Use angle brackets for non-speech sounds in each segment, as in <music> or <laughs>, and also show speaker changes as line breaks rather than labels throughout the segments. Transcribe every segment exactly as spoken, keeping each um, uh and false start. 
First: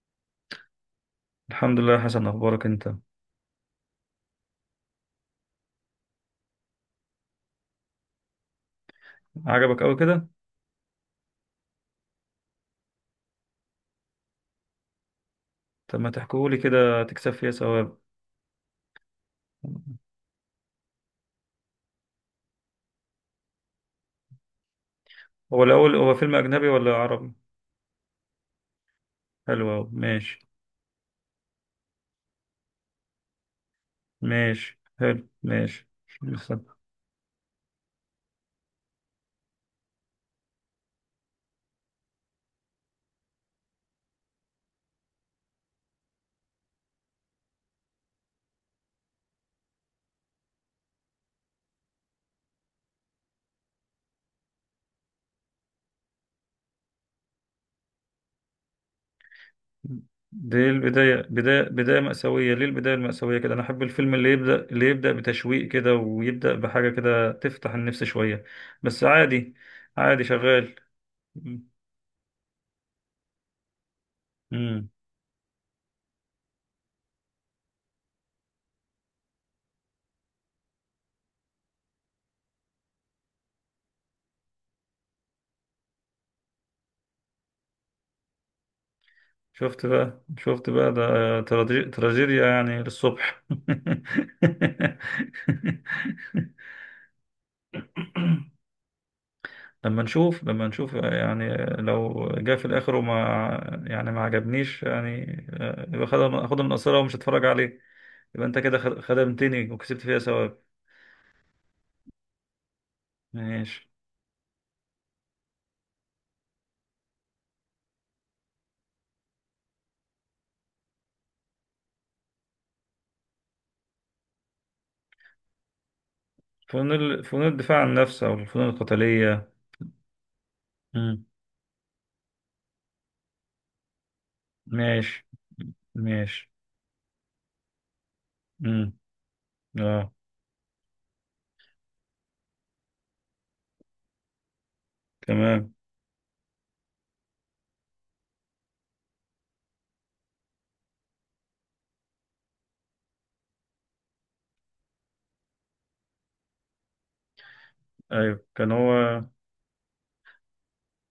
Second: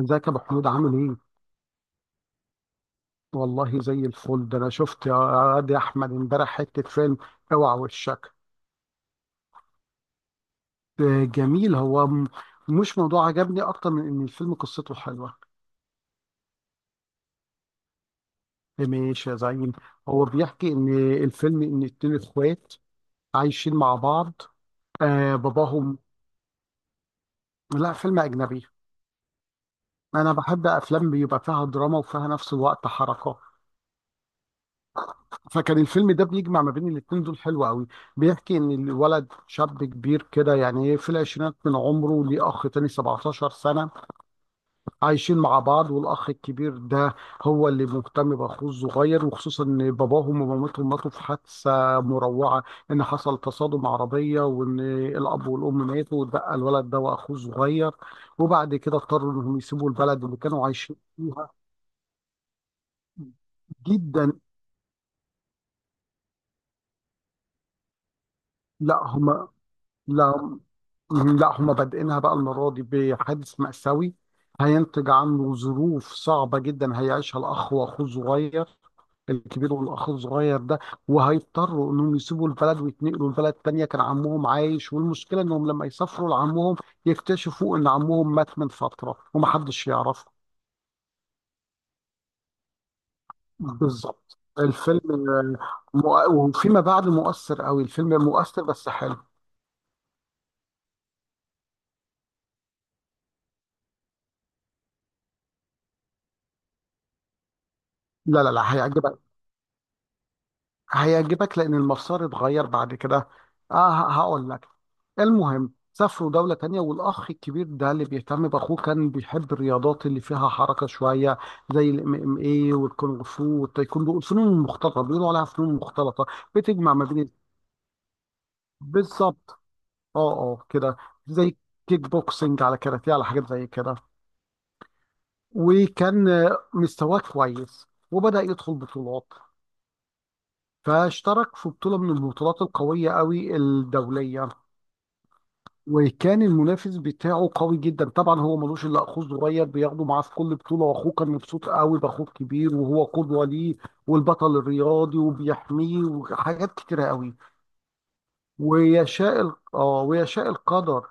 ازيك يا ابو حميد، عامل ايه؟
الحمد لله يا حسن، اخبارك انت؟
والله زي الفل. ده انا شفت يا واد يا احمد امبارح حته فيلم. اوعى وشك.
عجبك قوي كده؟
آه، جميل. هو م- مش موضوع عجبني اكتر من ان الفيلم قصته حلوه.
طب ما تحكيهولي كده تكسب فيها ثواب.
آه، ماشي يا زعيم. هو بيحكي ان الفيلم ان اتنين اخوات عايشين مع بعض، آه
هو الاول،
باباهم.
هو فيلم اجنبي ولا عربي؟
لا، فيلم اجنبي.
حلو أوي.
انا
ماشي.
بحب افلام بيبقى فيها دراما وفيها نفس الوقت حركه.
ماشي، حلو،
فكان
ماشي.
الفيلم ده
بس.
بيجمع ما بين الاتنين دول، حلو قوي. بيحكي ان الولد شاب كبير كده، يعني في العشرينات من عمره، ليه اخ تاني سبعتاشر سنة سنه، عايشين مع بعض، والاخ الكبير ده هو اللي مهتم باخوه الصغير، وخصوصا ان باباهم ومامتهم ماتوا في حادثه مروعه، ان حصل تصادم عربيه، وان الاب والام ماتوا واتبقى الولد ده واخوه الصغير، وبعد كده اضطروا انهم يسيبوا البلد اللي
دي
كانوا عايشين
البداية،
فيها.
بداية بداية مأساوية، ليه البداية المأساوية كده؟ أنا أحب الفيلم اللي
جدا.
يبدأ اللي يبدأ بتشويق كده، ويبدأ بحاجة كده تفتح النفس شوية.
لا
بس
هم.
عادي. عادي،
لا
شغال.
لا، هم بادئينها بقى المرة دي بحادث مأساوي،
مم.
هينتج عنه ظروف صعبة جدا هيعيشها الأخ وأخوه الصغير، الكبير والأخ الصغير ده، وهيضطروا إنهم يسيبوا البلد ويتنقلوا لبلد تانية كان عمهم عايش، والمشكلة إنهم لما يسافروا لعمهم يكتشفوا إن عمهم مات من فترة
شفت
ومحدش
بقى
يعرفه.
شفت بقى ده. تراجي- تراجيديا يعني للصبح.
بالظبط الفيلم، آه،
<laughs>
مؤ- وفيما بعد مؤثر قوي، الفيلم مؤثر بس حلو.
لما نشوف لما نشوف يعني، لو جه في الاخر وما يعني ما عجبنيش يعني. آه، يبقى خد- اخد من قصيرة ومش هتفرج عليه.
لا
يبقى
لا
انت
لا،
كده خد-
هيعجبك.
خدمتني وكسبت فيها ثواب.
هيعجبك لان المسار اتغير بعد كده.
ماشي.
اه، ه- هقول لك. المهم سافروا دولة تانية، والأخ الكبير ده اللي بيهتم بأخوه كان بيحب الرياضات اللي فيها حركة شوية، زي الام ام اي والكونغ فو والتايكوندو. الفنون المختلطة بيقولوا عليها فنون مختلطة،
فنون
بتجمع ما
ال-
بين.
فنون الدفاع عن النفس او الفنون القتالية.
بالظبط. اه اه كده،
مم.
زي كيك بوكسنج على كاراتيه على حاجات زي كده.
ماشي،
وكان
ماشي.
آه، مستواه كويس وبدأ يدخل
مم.
بطولات.
اه،
فاشترك في بطولة من البطولات القوية قوي الدولية،
تمام.
وكان المنافس بتاعه قوي جدا، طبعا هو ملوش الا اخوه الصغير بياخده معاه في كل بطوله، واخوه كان مبسوط قوي باخوه الكبير وهو قدوه ليه، والبطل الرياضي وبيحميه وحاجات كتيره قوي.
ايوه، كان هو.
ويشاء ال- اه ويشاء القدر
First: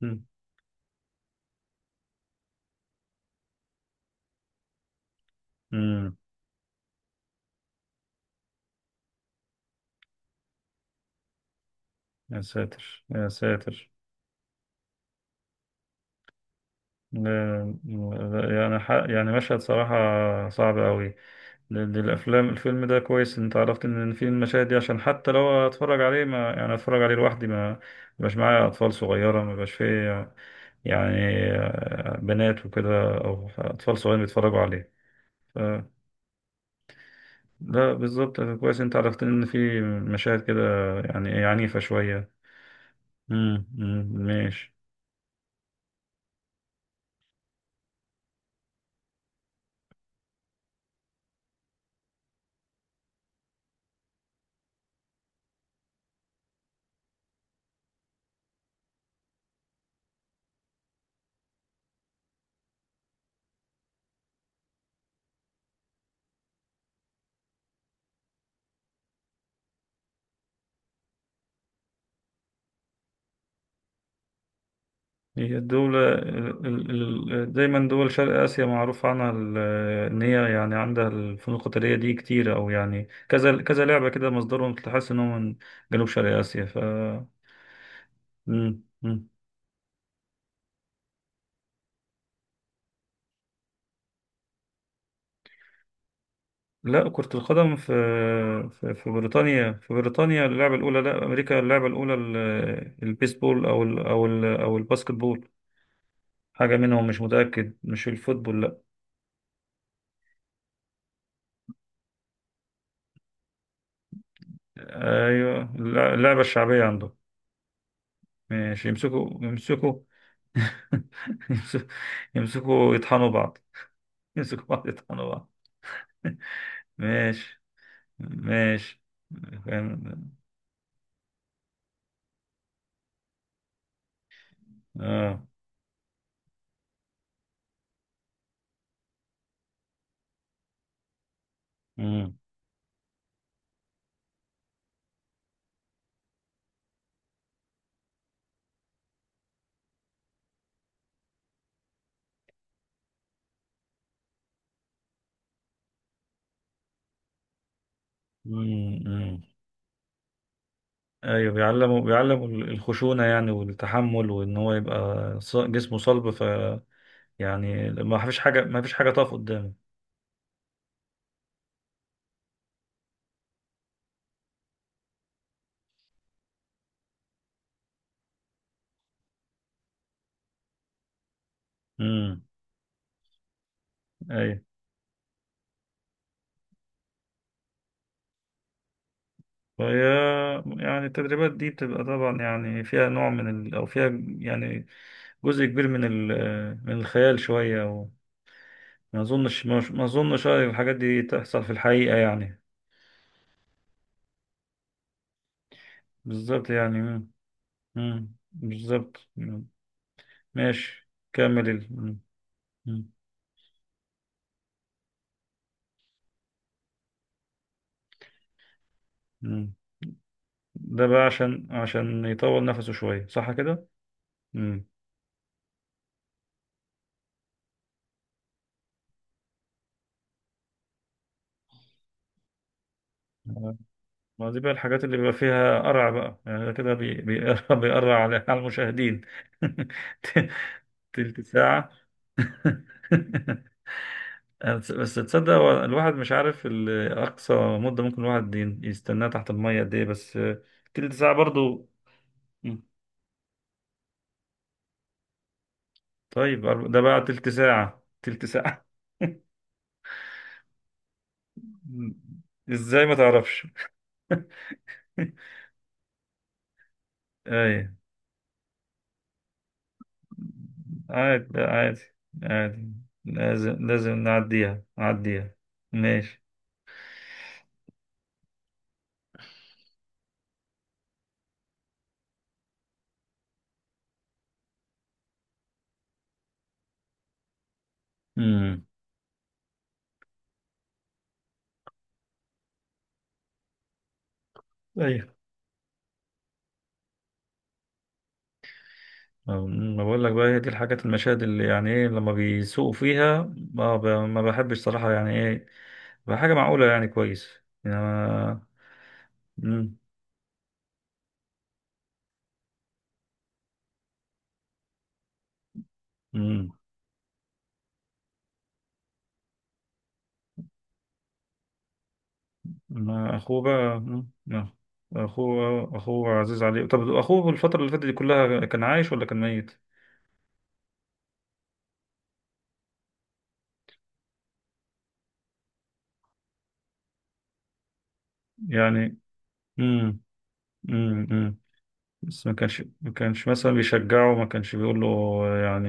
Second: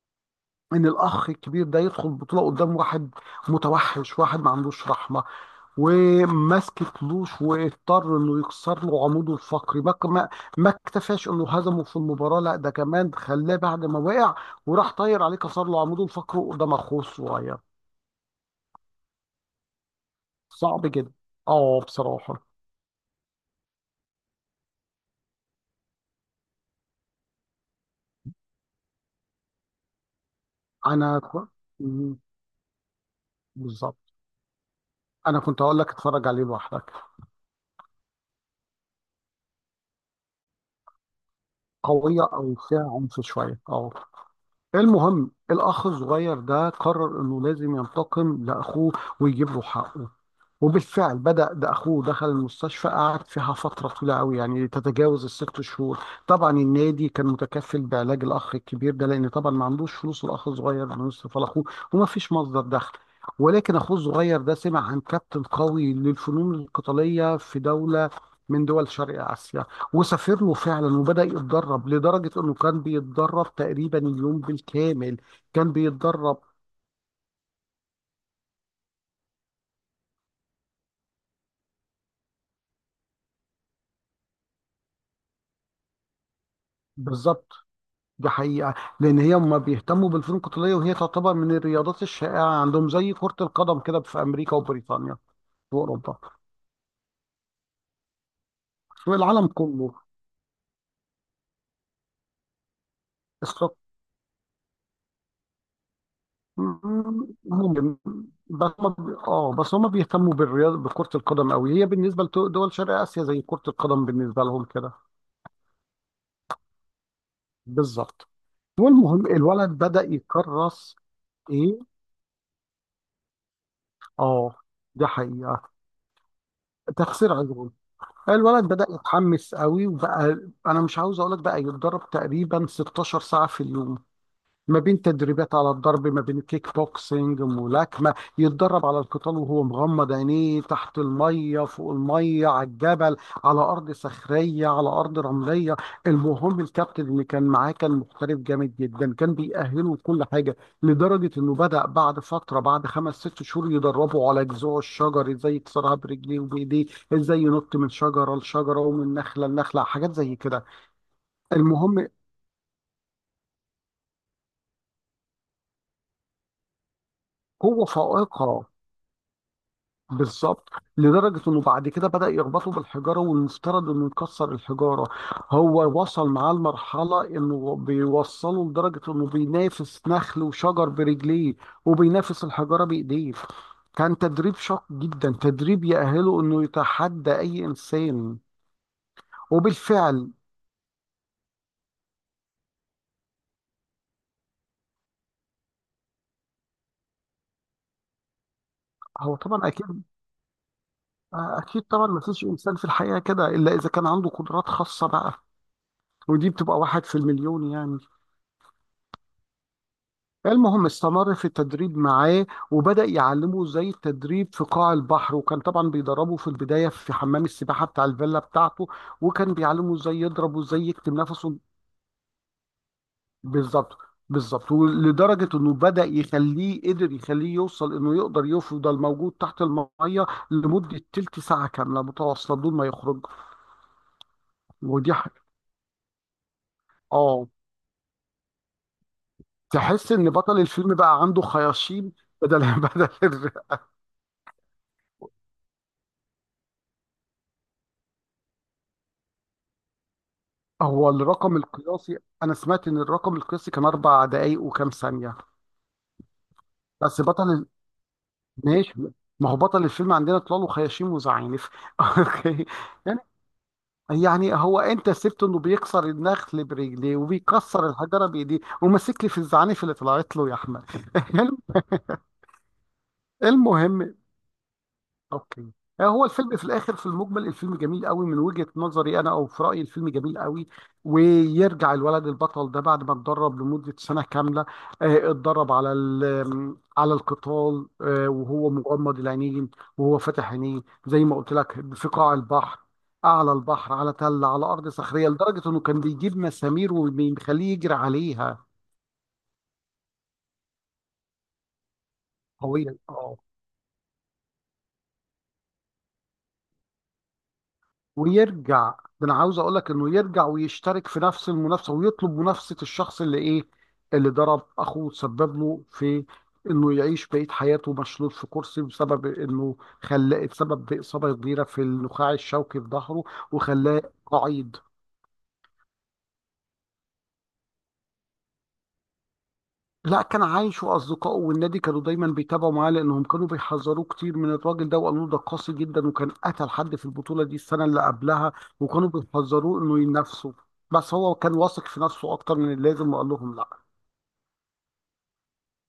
مم.
ان الاخ الكبير ده يدخل بطوله قدام واحد متوحش، واحد ما عندوش رحمه،
مم.
وماسك فلوس، واضطر انه يكسر له عموده الفقري. ما ما ما اكتفاش انه هزمه في المباراه،
يا
لا ده
ساتر،
كمان
يا
خلاه بعد
ساتر!
ما وقع وراح طاير عليه، كسر له عموده الفقري قدام اخوه الصغير.
لا- لا- يعني ح- يعني مشهد صراحة صعب
صعب جدا.
قوي.
اه،
لأن
بصراحه.
الأفلام الفيلم ده كويس إن أنت عرفت إن في المشاهد دي، عشان حتى لو أتفرج عليه، ما يعني أتفرج عليه لوحدي، ما مبقاش معايا أطفال صغيرة، ما بقاش فيه، يعني
انا ك- مم،
آه، بنات وكده، أو
بالظبط.
أطفال صغيرين بيتفرجوا عليه.
انا
ف-
كنت هقول لك اتفرج عليه لوحدك.
لا، بالظبط كويس إن أنت عرفت إن في مشاهد كده، يعني إيه، عنيفة
قويه
شوية.
او فيها عنف شويه،
امم
اه.
أمم، ماشي.
المهم الأخ الصغير ده قرر إنه لازم ينتقم لأخوه ويجيب له حقه، وبالفعل بدأ. ده أخوه دخل المستشفى قعد فيها فترة طويلة قوي، يعني تتجاوز الست شهور. طبعا النادي كان متكفل بعلاج الأخ الكبير ده، لأن طبعا ما عندوش فلوس الأخ الصغير إنه يصرف على أخوه، وما فيش مصدر دخل. ولكن أخوه الصغير ده سمع عن كابتن قوي للفنون القتالية في دولة من دول شرق آسيا، وسافر له فعلا وبدأ يتدرب، لدرجة إنه كان بيتدرب تقريبا اليوم بالكامل.
هي
كان
الدولة
بيتدرب.
ال- ال- ال- دايما، دول شرق آسيا معروف عنها ال- إن هي يعني عندها الفنون القتالية دي كتير، أو يعني كذا كذا لعبة كده، مصدرهم تحس إنهم من جنوب شرق آسيا ف
بالظبط، دي حقيقة.
مم.
لأن
مم.
هي ما بيهتموا بالفنون القتالية، وهي تعتبر من الرياضات الشائعة عندهم، زي كرة القدم كده في أمريكا وبريطانيا وأوروبا.
لا، كرة القدم في في في
في العالم
بريطانيا
كله.
في بريطانيا اللعبة الأولى. لا، أمريكا اللعبة الأولى. ال- البيسبول
الص-
أو ال أو ال أو الباسكت بول، حاجة منهم مش
م-
متأكد،
ممكن.
مش الفوتبول،
بس
لا.
هم اه بس هم بيهتموا بالرياضة بكرة القدم أوي، هي بالنسبة لدول شرق آسيا زي كرة القدم بالنسبة لهم كده.
أيوه، اللع- اللعبة الشعبية عندهم.
بالظبط.
مش
والمهم
يمسكوا،
الولد
يمسكوا.
بدأ يكرس.
<laughs>
إيه.
يمسكوا، يمسكوا يطحنوا بعض. <laughs>
اه،
يمسكوا بعض
دي
يطحنوا بعض.
حقيقة.
<laughs>
تخسير
ماشي،
عضله. الولد بدأ
ماشي.
يتحمس قوي
فاهم،
وبقى، انا مش عاوز اقول لك بقى يتدرب تقريبا 16 ساعة في اليوم، ما بين
اه.
تدريبات على الضرب، ما بين كيك بوكسينج ملاكمة، يتدرب على القتال وهو مغمض عينيه، تحت المية، فوق
مم.
المية، على الجبل، على أرض صخرية، على أرض رملية. المهم الكابتن اللي كان معاه كان محترف جامد جدا، كان بيأهله كل حاجة، لدرجة إنه بدأ بعد فترة، بعد خمس ست شهور، يدربه على جذوع الشجر إزاي يكسرها برجليه وبإيديه، إزاي ينط من شجرة لشجرة
مم.
ومن
مم.
نخلة لنخلة، حاجات زي كده.
ايوه، بيعلموا
المهم
بيعلموا الخشونه يعني، والتحمل، وان هو يبقى ص- جسمه صلب ف،
قوة
يعني ما فيش حاجه،
فائقة.
ما فيش حاجه تقف قدامه.
بالظبط، لدرجة انه بعد كده بدأ يربطه بالحجارة والمفترض انه يكسر الحجارة. هو وصل معاه لمرحلة انه بيوصله لدرجة انه بينافس نخل وشجر برجليه،
امم
وبينافس الحجارة بايديه. كان تدريب
ايوه.
شاق جدا، تدريب يأهله انه يتحدى اي انسان.
فهي
وبالفعل.
يعني التدريبات دي بتبقى طبعا يعني فيها نوع من ال... او فيها يعني جزء كبير من ال- من الخيال شوية، وما
هو
أظنش،
طبعا
ما
اكيد.
ما أظنش، أيوة، الحاجات دي تحصل في
اكيد طبعا،
الحقيقة
ما فيش
يعني.
انسان في الحقيقة كده الا اذا كان عنده قدرات خاصة بقى، ودي
بالظبط
بتبقى
يعني.
واحد في
مم.
المليون يعني.
مم. بالظبط. مم.
المهم
ماشي،
استمر في
كمل ال...
التدريب
مم.
معاه، وبدأ
مم.
يعلمه ازاي التدريب في قاع البحر، وكان طبعا بيدربه في البداية في حمام السباحة بتاع الفيلا بتاعته، وكان
مم.
بيعلمه ازاي يضرب وازاي
ده
يكتم
بقى
نفسه.
عشان عشان يطول نفسه شوية، صح كده؟
بالظبط. بالظبط،
مم.
ولدرجة انه بدأ يخليه قدر يخليه يوصل انه يقدر يفضل موجود تحت المية لمدة تلت ساعة كاملة متواصلة بدون ما يخرج.
ما دي بقى الحاجات
ودي
اللي
ح...
بيبقى فيها قرع بقى يعني، ده كده بي...
اه،
بيقرع. <laughs> بيقرع على على المشاهدين.
تحس ان بطل الفيلم
<laughs>
بقى
تلت
عنده
ساعة.
خياشيم. بدل <laughs>
<laughs>
بدل.
آه، بس بس تصدق؟ هو الواحد مش عارف ال-، أقصى مدة ممكن الواحد ي- يستناها تحت المية قد إيه، بس آه،
هو
تلت ساعة
الرقم
برضو.
القياسي. انا
مم.
سمعت ان الرقم القياسي كان اربع دقايق وكام ثانيه.
طيب أرب- ده بقى
بس بطل
تلت
ال-
ساعة، تلت ساعة.
ماشي. ما هو بطل الفيلم عندنا طلال وخياشيم وزعانف
<laughs>
<laughs>
مم.
اوكي.
إزاي ما
يعني،
تعرفش؟
يعني هو انت سبته انه
<laughs>
بيكسر النخل برجليه
أي،
وبيكسر الحجره بايديه، وماسك لي في الزعانف اللي طلعت له يا احمد <laughs>
عادي،
الم-
لا عادي، عادي. لازم، لازم
المهم
نعديها، نعديها.
اوكي. آه، هو
ماشي.
الفيلم في الاخر، في المجمل الفيلم جميل قوي من وجهة نظري انا، او في رايي الفيلم جميل قوي. ويرجع الولد البطل ده بعد ما اتدرب لمدة سنة كاملة، آه، اتدرب على ال- على القتال، آه، وهو
امم
مغمض العينين، وهو فاتح عينيه، زي ما قلت لك، في قاع البحر، اعلى البحر، على تل، على ارض صخريه، لدرجه انه كان بيجيب مسامير وبيخليه يجري عليها.
آه، ما بقول لك بقى، هي دي الحاجات، المشاهد اللي يعني ايه لما بيسوقوا
قويه.
فيها. ما, ب... ما بحبش صراحة، يعني ايه، بقى حاجة معقولة يعني كويس، يعني ما...
ويرجع، ده انا عاوز اقول لك
مم.
انه يرجع ويشترك في نفس المنافسه ويطلب منافسه الشخص اللي ايه، اللي ضرب اخوه وسبب له في
مم.
انه يعيش بقيه حياته مشلول في كرسي، بسبب انه خلاه اتسبب باصابه كبيره في النخاع الشوكي في ظهره،
ما اخوه بقى.
وخلاه
مم. ما
قعيد.
اخوه، اخوه عزيز عليه. طب اخوه الفترة اللي فاتت دي كلها كان عايش ولا كان ميت؟
لا، كان عايش واصدقائه والنادي كانوا دايما بيتابعوا معاه، لانهم كانوا بيحذروه كتير من الراجل ده، وقالوا له ده قاسي جدا، وكان قتل حد في البطوله دي السنه اللي قبلها. وكانوا
يعني.
بيحذروه انه
مم.
ينافسه. بس
مم.
هو كان
مم.
واثق في نفسه
بس ما
اكتر من
كانش ما
اللازم وقال
كانش
لهم لا.
مثلا بيشجعه، ما كانش بيقول له يعني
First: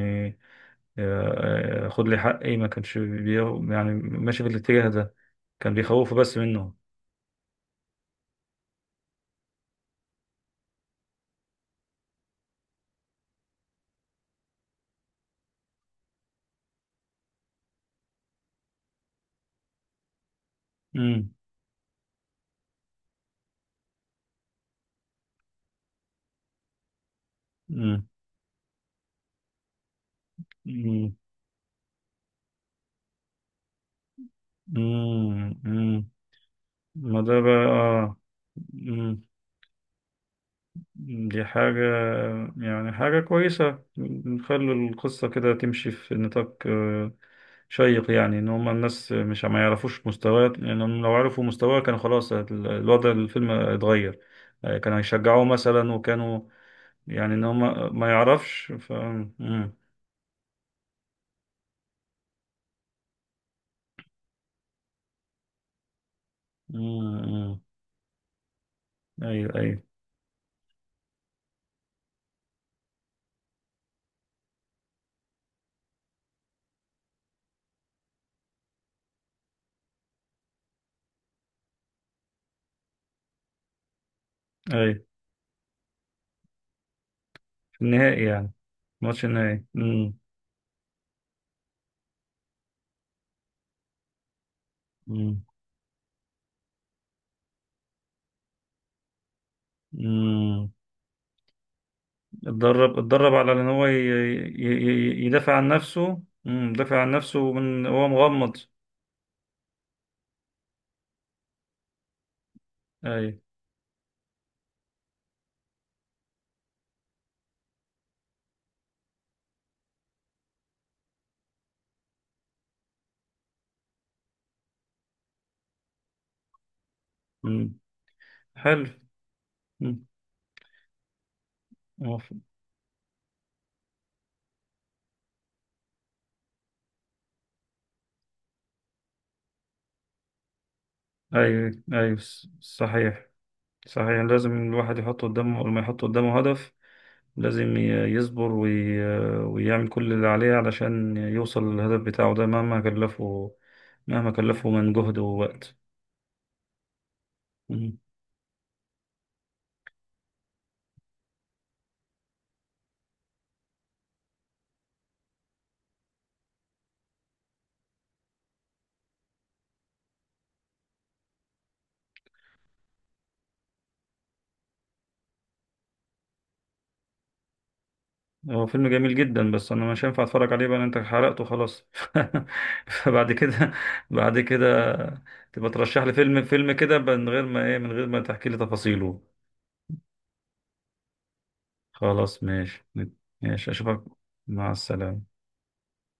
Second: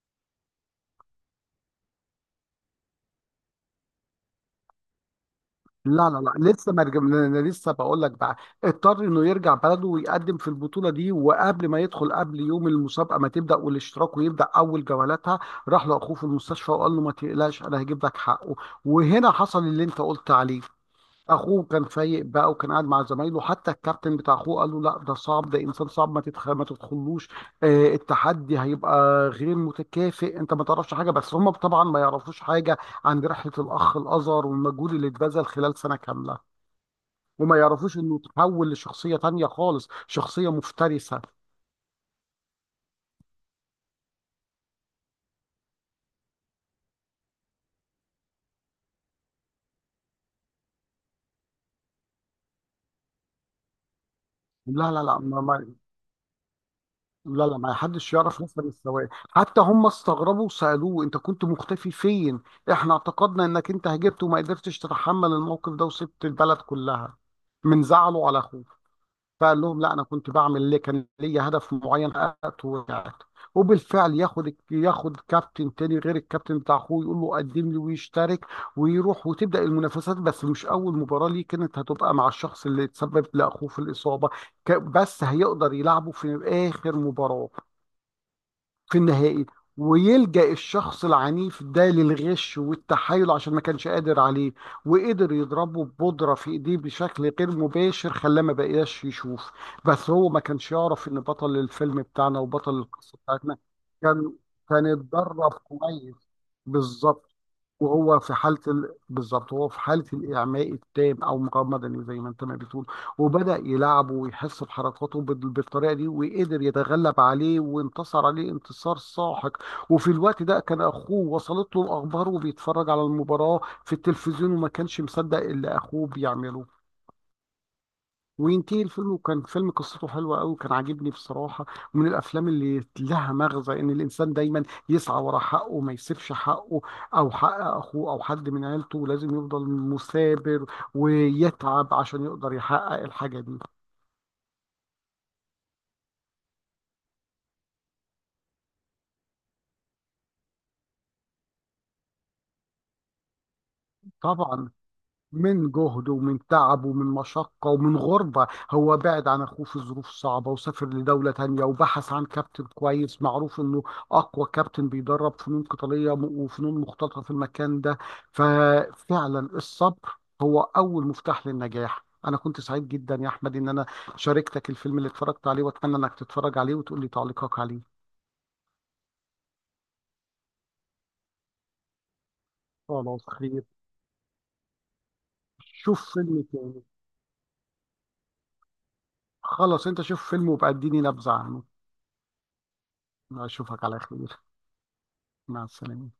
آه، خد لي حقي، ما كانش بي... يعني ماشي في الاتجاه ده، كان
لا
بيخوفه
لا
بس
لا، لسه
منه.
ما رجع- انا لسه بقول لك بقى. اضطر انه يرجع بلده ويقدم في البطوله دي، وقبل ما يدخل، قبل يوم المسابقه ما تبدا والاشتراك ويبدا اول جولاتها، راح لاخوه في المستشفى وقال له ما تقلقش، انا هجيب لك حقه. وهنا حصل اللي انت قلت عليه.
مم.
اخوه كان فايق بقى، وكان قاعد مع زمايله، حتى الكابتن بتاع اخوه قال له لا، ده صعب، ده انسان صعب، ما تدخل، ما تدخلوش، آه
مم.
التحدي هيبقى غير متكافئ، انت ما تعرفش حاجه.
مم.
بس هم طبعا ما يعرفوش حاجه عن رحله الاخ الازهر والمجهود اللي اتبذل
مم.
خلال سنه
مم.
كامله،
ما ده
وما
بقى
يعرفوش
آه.
انه تحول لشخصيه
مم.
تانية خالص، شخصيه مفترسه.
دي حاجة، يعني حاجة كويسة نخلي القصة كده تمشي في نطاق آه، شيق يعني، إن هما الناس مش ما يعرفوش مستواه، لأنهم لو عرفوا مستواه كان خلاص ال- الوضع الفيلم اتغير. آه،
لا
كانوا
لا لا، ما,
هيشجعوه
ما
مثلا، وكانوا يعني ان
لا
هو
لا، ما
ما ما
حدش يعرف نفسه من
يعرفش ف
السواق،
مم.
حتى
مم.
هم استغربوا وسألوه انت كنت مختفي فين، احنا اعتقدنا انك انت هجبت وما قدرتش تتحمل الموقف ده وسبت البلد كلها
مم.
من زعله على اخوه،
ايوه،
فقال لهم
ايوه،
لا، انا كنت بعمل ليه، كان ليا هدف معين حققته ورجعت. وبالفعل ياخد ياخد كابتن تاني غير الكابتن بتاع اخوه، يقول له قدم لي، ويشترك ويروح وتبدأ المنافسات، بس مش اول مباراة ليه كانت هتبقى مع الشخص اللي تسبب لاخوه في الإصابة، ك-
ايوه.
بس هيقدر يلعبه في اخر مباراة،
في النهائي يعني.
في
ماتش
النهائي.
النهائي. مم.
ويلجأ الشخص العنيف ده للغش والتحايل عشان ما كانش قادر عليه، وقدر
مم.
يضربه ببودرة في ايديه بشكل غير مباشر، خلاه ما بقاش يشوف. بس هو ما
مم.
كانش يعرف ان بطل الفيلم بتاعنا وبطل
اتدرب
القصة
اتدرب على
بتاعتنا
ان هو ي...
كان
ي...
كان
ي-
اتدرب
يدافع عن نفسه.
كويس.
مم. يدافع عن
بالظبط،
نفسه من هو
وهو في
مغمض.
حالة ال... بالظبط هو في حالة الإعماء التام أو مقاومة مدنية زي ما أنت ما بتقول.
ايوه.
وبدأ يلعبه ويحس بحركاته بال- بالطريقة دي، وقدر يتغلب عليه وانتصر عليه انتصار ساحق. وفي الوقت ده كان أخوه وصلت له الأخبار وبيتفرج على المباراة في التلفزيون، وما كانش مصدق اللي أخوه بيعمله.
مم.
وينتهي
حلو.
الفيلم، وكان فيلم
مم.
قصته حلوة أوي، كان عاجبني بصراحة. ومن
موافق.
الأفلام اللي لها مغزى إن الإنسان دايما يسعى ورا حقه، ما يسيبش حقه أو حق أخوه أو حد من عيلته، لازم يفضل مثابر
ايوه،
ويتعب
ايوه.
عشان يقدر يحقق
صحيح،
الحاجة دي.
صحيح. لازم الواحد يحط قدامه، لما يحط قدامه هدف، لازم ي- يصبر وي... ويعمل كل اللي عليه علشان يوصل للهدف بتاعه ده، مهما كلفه، مهما كلفه
طبعا،
من جهد
من
ووقت.
جهد ومن تعب ومن مشقة ومن
مم.
غربة، هو بعد عن أخوه في ظروف صعبة وسافر لدولة تانية وبحث عن كابتن كويس معروف إنه أقوى كابتن بيدرب فنون قتالية م- وفنون مختلطة في المكان ده. ففعلا الصبر هو أول مفتاح للنجاح. أنا كنت سعيد جدا يا أحمد إن أنا شاركتك الفيلم اللي اتفرجت عليه، وأتمنى إنك تتفرج عليه وتقول لي تعليقك عليه.
هو فيلم جميل جدا، بس انا مش هينفع اتفرج عليه بقى لأن انت حرقته خلاص. <laughs>
خلاص،
فبعد
خير.
كده، بعد كده تبقى ترشح
شوف
لي
فيلم
فيلم، فيلم
تاني.
كده ب- من غير ما ايه من غير ما تحكي لي تفاصيله.
خلاص، أنت شوف فيلم وبقى اديني نبذة عنه.
خلاص ماشي. ماشي،
أشوفك على
اشوفك.
خير.
مع السلامة.
مع السلامة.